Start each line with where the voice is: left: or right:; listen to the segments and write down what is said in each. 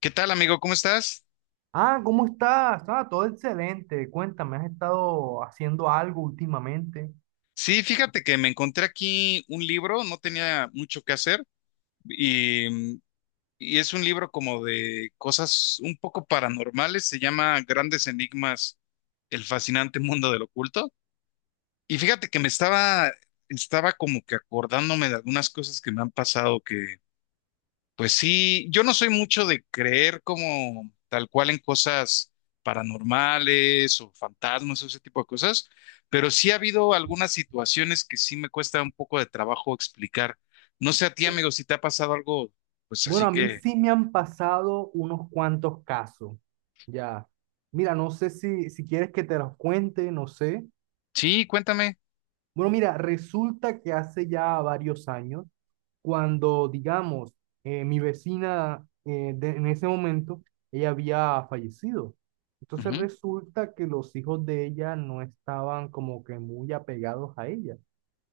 left: ¿Qué tal, amigo? ¿Cómo estás?
right: Ah, ¿cómo estás? Ah, todo excelente. Cuéntame, ¿has estado haciendo algo últimamente?
left: Sí, fíjate que me encontré aquí un libro, no tenía mucho que hacer y, mm, y es un libro como de cosas un poco paranormales, se llama Grandes Enigmas, el fascinante mundo del oculto. Y fíjate que estaba como que acordándome de algunas cosas que me han pasado que pues sí, yo no soy mucho de creer como tal cual en cosas paranormales o fantasmas o ese tipo de cosas, pero sí ha habido algunas situaciones que sí me cuesta un poco de trabajo explicar. No sé a ti, amigo, si te ha pasado algo, pues
right: Bueno,
left: así
right: a mí
left: que
right: sí me han pasado unos cuantos casos. Ya. Mira, no sé si quieres que te los cuente, no sé.
left: sí, cuéntame.
right: Bueno, mira, resulta que hace ya varios años, cuando, digamos, mi vecina en ese momento, ella había fallecido. Entonces
left: Ujú.
right: resulta que los hijos de ella no estaban como que muy apegados a ella.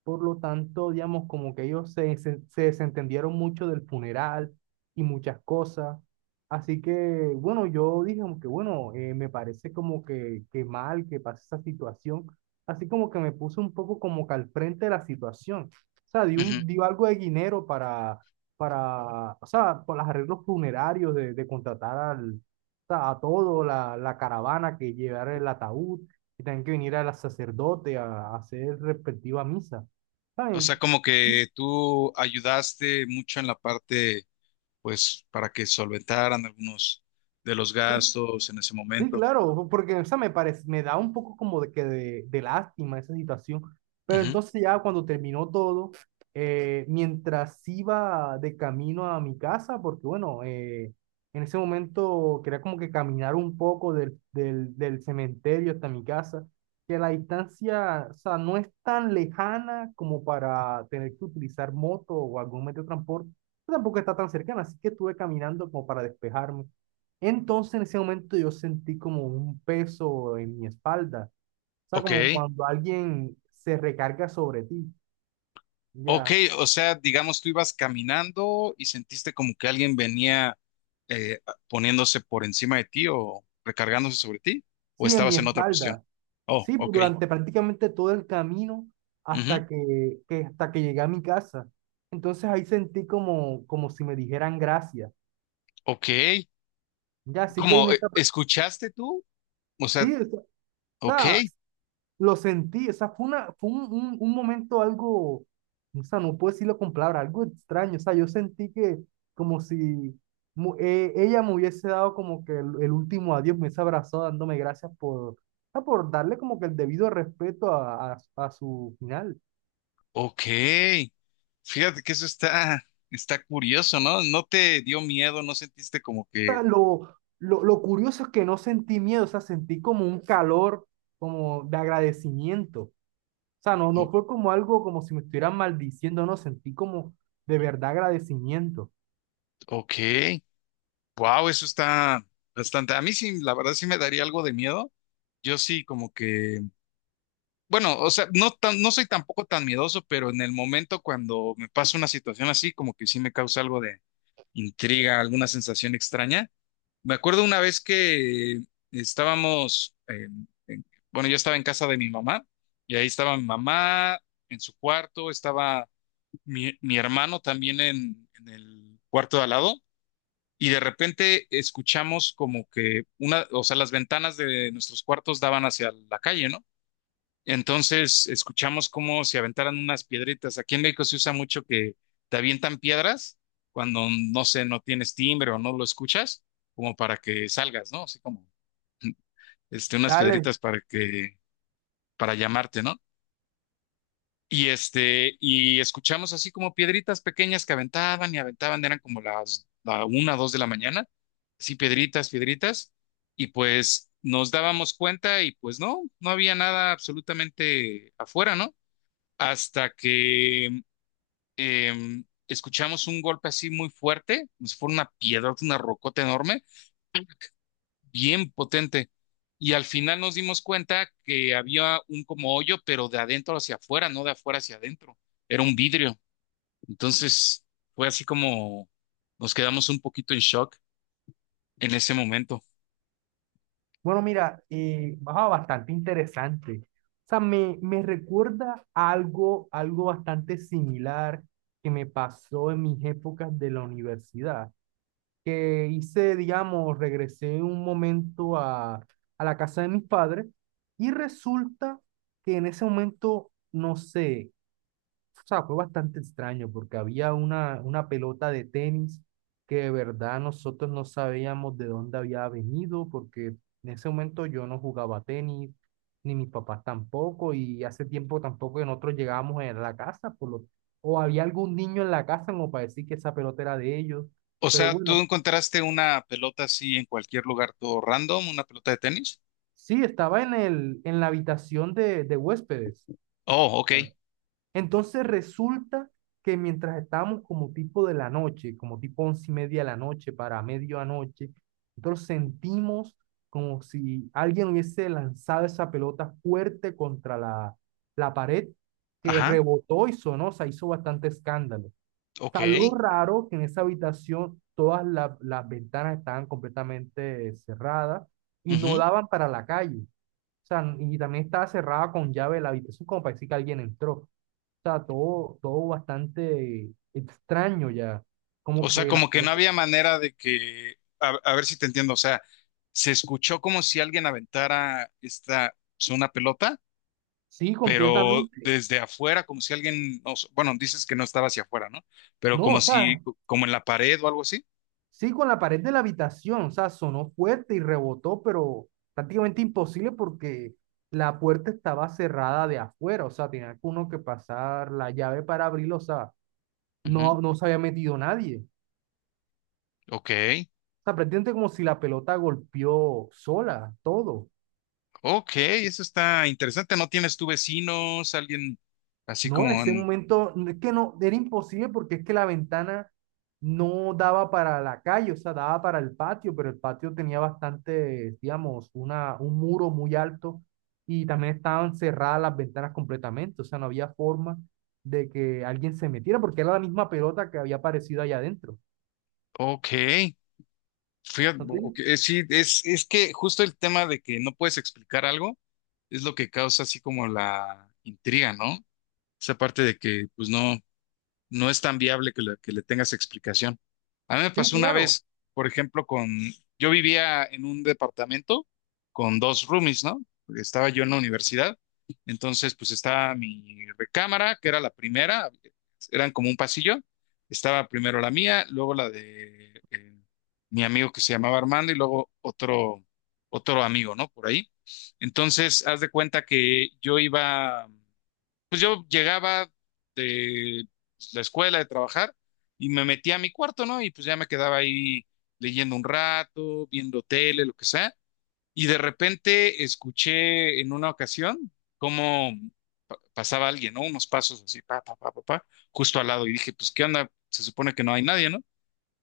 right: Por lo tanto, digamos, como que ellos se desentendieron mucho del funeral y muchas cosas. Así que, bueno, yo dije como que, bueno, me parece como que mal que pase esa situación. Así como que me puse un poco como que al frente de la situación. O sea,
left: Ujú.
right: dio algo de dinero para, o sea, por los arreglos funerarios de contratar al, o sea, a todo, la caravana que llevara el ataúd y también que viniera el sacerdote a hacer respectiva misa.
left: O sea,
right: ¿Saben?
left: como que tú ayudaste mucho en la parte, pues, para que solventaran algunos de los
right: Sí,
left: gastos en ese
right: sí,
left: momento.
right: claro, porque o sea, me parece, me da un poco como de de lástima esa situación, pero
left: Ujú.
right: entonces ya cuando terminó todo, mientras iba de camino a mi casa, porque bueno, en ese momento quería como que caminar un poco del cementerio hasta mi casa, que la distancia, o sea, no es tan lejana como para tener que utilizar moto o algún medio de transporte, tampoco está tan cercana, así que estuve caminando como para despejarme. Entonces en ese momento yo sentí como un peso en mi espalda, o sea,
left: Ok.
right: como cuando alguien se recarga sobre ti,
left: Ok,
right: ya,
left: o sea, digamos, tú ibas caminando y sentiste como que alguien venía eh, poniéndose por encima de ti o recargándose sobre ti, o
right: sí, en mi
left: estabas en otra posición.
right: espalda,
left: Oh,
right: sí, pues,
left: ok.
right: durante prácticamente todo el camino
left: Ujú.
right: hasta hasta que llegué a mi casa. Entonces ahí sentí como, como si me dijeran gracias,
left: Ok.
right: ya, así que en
left: Como,
right: esa,
left: ¿escuchaste tú? O sea,
right: sí, o
left: ok.
right: sea, lo sentí, o sea, fue un momento algo, o sea, no puedo decirlo con palabras, algo extraño, o sea, yo sentí que como si ella me hubiese dado como que el último adiós, me hubiese abrazado dándome gracias por, ah, por darle como que el debido respeto a su final.
left: Ok. Fíjate que está curioso, ¿no? No te dio miedo, no sentiste como
right: O sea,
left: que
right: lo curioso es que no sentí miedo, o sea, sentí como un calor, como de agradecimiento. O sea, no, no
left: o-
right: fue como algo como si me estuvieran maldiciendo, no, sentí como de verdad agradecimiento.
left: ok, wow, eso está bastante. A mí sí, la verdad sí me daría algo de miedo. Yo sí, como que. Bueno, o sea, no tan, no soy tampoco tan miedoso, pero en el momento cuando me pasa una situación así, como que sí me causa algo de intriga, alguna sensación extraña. Me acuerdo una vez que estábamos, eh, en- bueno, yo estaba en casa de mi mamá y ahí estaba mi mamá en su cuarto, estaba mi hermano también en el cuarto de al lado y de repente escuchamos como que una, o sea, las ventanas de nuestros cuartos daban hacia la calle, ¿no? Entonces escuchamos cómo se aventaran unas piedritas. Aquí en México se usa mucho que te avientan piedras cuando, no sé, no tienes timbre o no lo escuchas, como para que salgas, ¿no? Así como este, unas
right: Dale.
left: piedritas para que, para llamarte, ¿no? Y este, y escuchamos así como piedritas pequeñas que aventaban y aventaban, eran como las la una, dos de la mañana, así piedritas, piedritas, y pues nos dábamos cuenta y pues no, no había nada absolutamente afuera, ¿no? Hasta que escuchamos un golpe así muy fuerte, pues fue una piedra, una rocota enorme, bien potente. Y al final nos dimos cuenta que había un como hoyo, pero de adentro hacia afuera, no de afuera hacia adentro. Era un vidrio. Entonces fue así como nos quedamos un poquito en shock en ese momento.
right: Bueno, mira, bastante interesante. O sea, me recuerda a algo, algo bastante similar que me pasó en mis épocas de la universidad, que hice, digamos, regresé un momento a la casa de mis padres y resulta que en ese momento, no sé, o sea, fue bastante extraño porque había una pelota de tenis que de verdad nosotros no sabíamos de dónde había venido porque en ese momento yo no jugaba tenis, ni mis papás tampoco, y hace tiempo tampoco que nosotros llegábamos a la casa, por lo, o había algún niño en la casa como para decir que esa pelota era de ellos,
left: O
right: pero
left: sea, ¿tú
right: bueno,
left: encontraste una pelota así en cualquier lugar, todo random, una pelota de tenis?
right: sí, estaba en el, en la habitación de huéspedes.
left: Oh, ok.
right: Entonces resulta que mientras estábamos como tipo de la noche, como tipo once y media de la noche para medianoche, nosotros sentimos como si alguien hubiese lanzado esa pelota fuerte contra la, la pared que
left: Ajá,
right: rebotó y sonó, o sea, hizo bastante escándalo. O
left: ok.
right: sea, lo raro que en esa habitación las ventanas estaban completamente cerradas y no
left: Ujú.
right: daban para la calle. O sea, y también estaba cerrada con llave la habitación como para decir que alguien entró sea, todo, todo bastante extraño ya. Como
left: O sea,
right: que la
left: como que no
right: pelota,
left: había manera de que, a ver si te entiendo, o sea, se escuchó como si alguien aventara esta, pues, una pelota,
right: sí,
left: pero
right: completamente.
left: desde afuera, como si alguien, no sé, bueno, dices que no estaba hacia afuera, ¿no? Pero
right: No, o
left: como si,
right: sea,
left: como en la pared o algo así.
right: sí, con la pared de la habitación, o sea, sonó fuerte y rebotó, pero prácticamente imposible porque la puerta estaba cerrada de afuera, o sea, tenía que uno que pasar la llave para abrirlo o sea,
left: Ujú.
right: no, no se había metido nadie.
left: Ok,
right: O sea, prácticamente como si la pelota golpeó sola, todo.
left: ok, eso está interesante. ¿No tienes tú vecinos, alguien así
right: No, en
left: como
right: ese
left: en...
right: momento no, es que no, era imposible porque es que la ventana no daba para la calle, o sea, daba para el patio, pero el patio tenía bastante, digamos, una, un muro muy alto y también estaban cerradas las ventanas completamente, o sea, no había forma de que alguien se metiera porque era la misma pelota que había aparecido allá adentro.
left: Ok, fíjate,
right: ¿No te
left: ok,
right: digo?
left: sí, es que justo el tema de que no puedes explicar algo es lo que causa así como la intriga, ¿no? Esa parte de que, pues no no es tan viable que que le tengas explicación. A mí me
right: Sí,
left: pasó una
right: claro,
left: vez, por ejemplo, yo vivía en un departamento con dos roomies, ¿no? Estaba yo en la universidad, entonces pues estaba mi recámara, que era la primera, eran como un pasillo, estaba primero la mía, luego la de mi amigo que se llamaba Armando y luego otro amigo, ¿no? Por ahí. Entonces, haz de cuenta que yo iba pues yo llegaba de pues, la escuela, de trabajar, y me metía a mi cuarto, ¿no? Y pues ya me quedaba ahí leyendo un rato, viendo tele, lo que sea. Y de repente escuché en una ocasión cómo pasaba alguien, ¿no? Unos pasos así, pa, pa, pa, pa, pa, justo al lado. Y dije, pues, ¿qué onda? Se supone que no hay nadie, ¿no?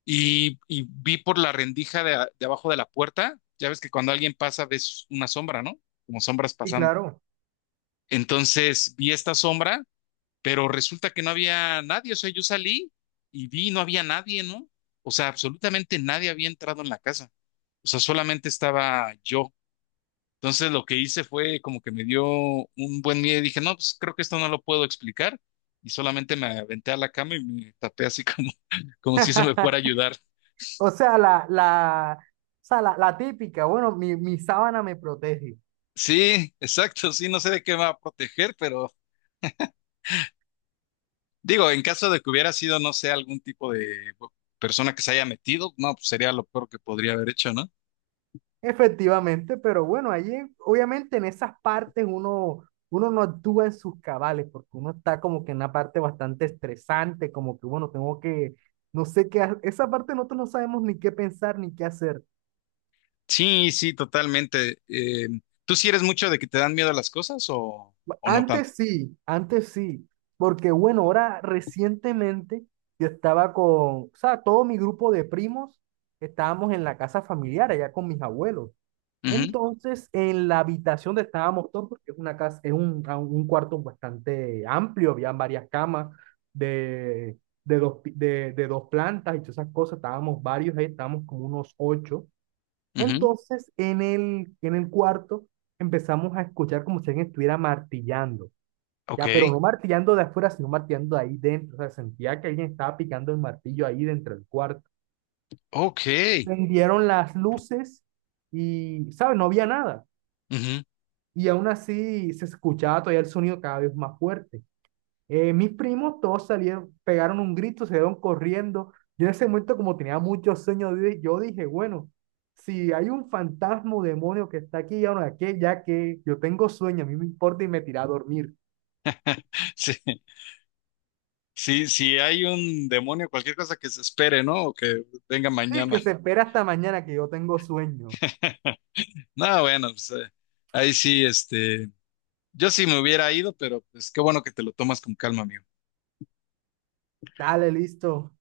left: Y vi por la rendija de abajo de la puerta, ya ves que cuando alguien pasa ves una sombra, ¿no? Como sombras
right: sí,
left: pasando.
right: claro.
left: Entonces vi esta sombra pero resulta que no había nadie, o sea, yo salí y vi, y no había nadie, ¿no? O sea, absolutamente nadie había entrado en la casa, o sea, solamente estaba yo. Entonces lo que hice fue como que me dio un buen miedo y dije, no, pues creo que esto no lo puedo explicar. Y solamente me aventé a la cama y me tapé así como, como si eso me fuera a ayudar.
right: O sea, o sea, la típica, bueno, mi sábana me protege.
left: Sí, exacto, sí, no sé de qué me va a proteger, pero digo, en caso de que hubiera sido, no sé, algún tipo de persona que se haya metido, no, pues sería lo peor que podría haber hecho, ¿no?
right: Efectivamente, pero bueno, allí obviamente en esas partes uno, uno no actúa en sus cabales, porque uno está como que en una parte bastante estresante, como que bueno, tengo que, no sé qué, ha- esa parte nosotros no sabemos ni qué pensar ni qué hacer.
left: Sí, sí, totalmente. ¿Tú sí eres mucho de que te dan miedo las cosas o no tanto?
right: Antes sí, porque bueno, ahora recientemente yo estaba con, o sea, todo mi grupo de primos estábamos en la casa familiar allá con mis abuelos.
left: Ujú,
right: Entonces, en la habitación donde estábamos todos, porque es una casa, es un, a- un cuarto bastante amplio, había varias camas de, de, de dos plantas y todas esas cosas, estábamos varios ahí, estábamos como unos ocho.
left: ujú.
right: Entonces, en el cuarto empezamos a escuchar como si alguien estuviera martillando.
left: Ok,
right: Ya, pero no martillando de afuera, sino martillando de ahí dentro. O sea, sentía que alguien estaba picando el martillo ahí dentro del cuarto.
left: ok.
right: Prendieron las luces y, ¿sabes? No había nada.
left: Ujú.
right: Y aún así se escuchaba todavía el sonido cada vez más fuerte. Mis primos todos salieron, pegaron un grito, se dieron corriendo. Yo en ese momento, como tenía muchos sueños, di- yo dije, bueno, si hay un fantasma o demonio que está aquí, ya no, que, ya que yo tengo sueño, a mí me importa y me tiré a dormir.
left: Sí, sí, sí hay un demonio, cualquier cosa que se espere, ¿no? O que venga
right: Sí,
left: mañana.
right: que se espera hasta mañana que yo tengo sueño.
left: No, bueno, pues ahí sí, este, yo sí me hubiera ido, pero pues qué bueno que te lo tomas con calma, amigo.
right: Dale, listo.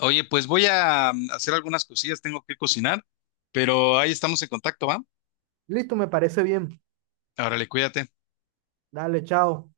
left: Oye, pues voy a hacer algunas cosillas, tengo que cocinar, pero ahí estamos en contacto, ¿va?
right: Listo, me parece bien.
left: Órale, cuídate.
right: Dale, chao.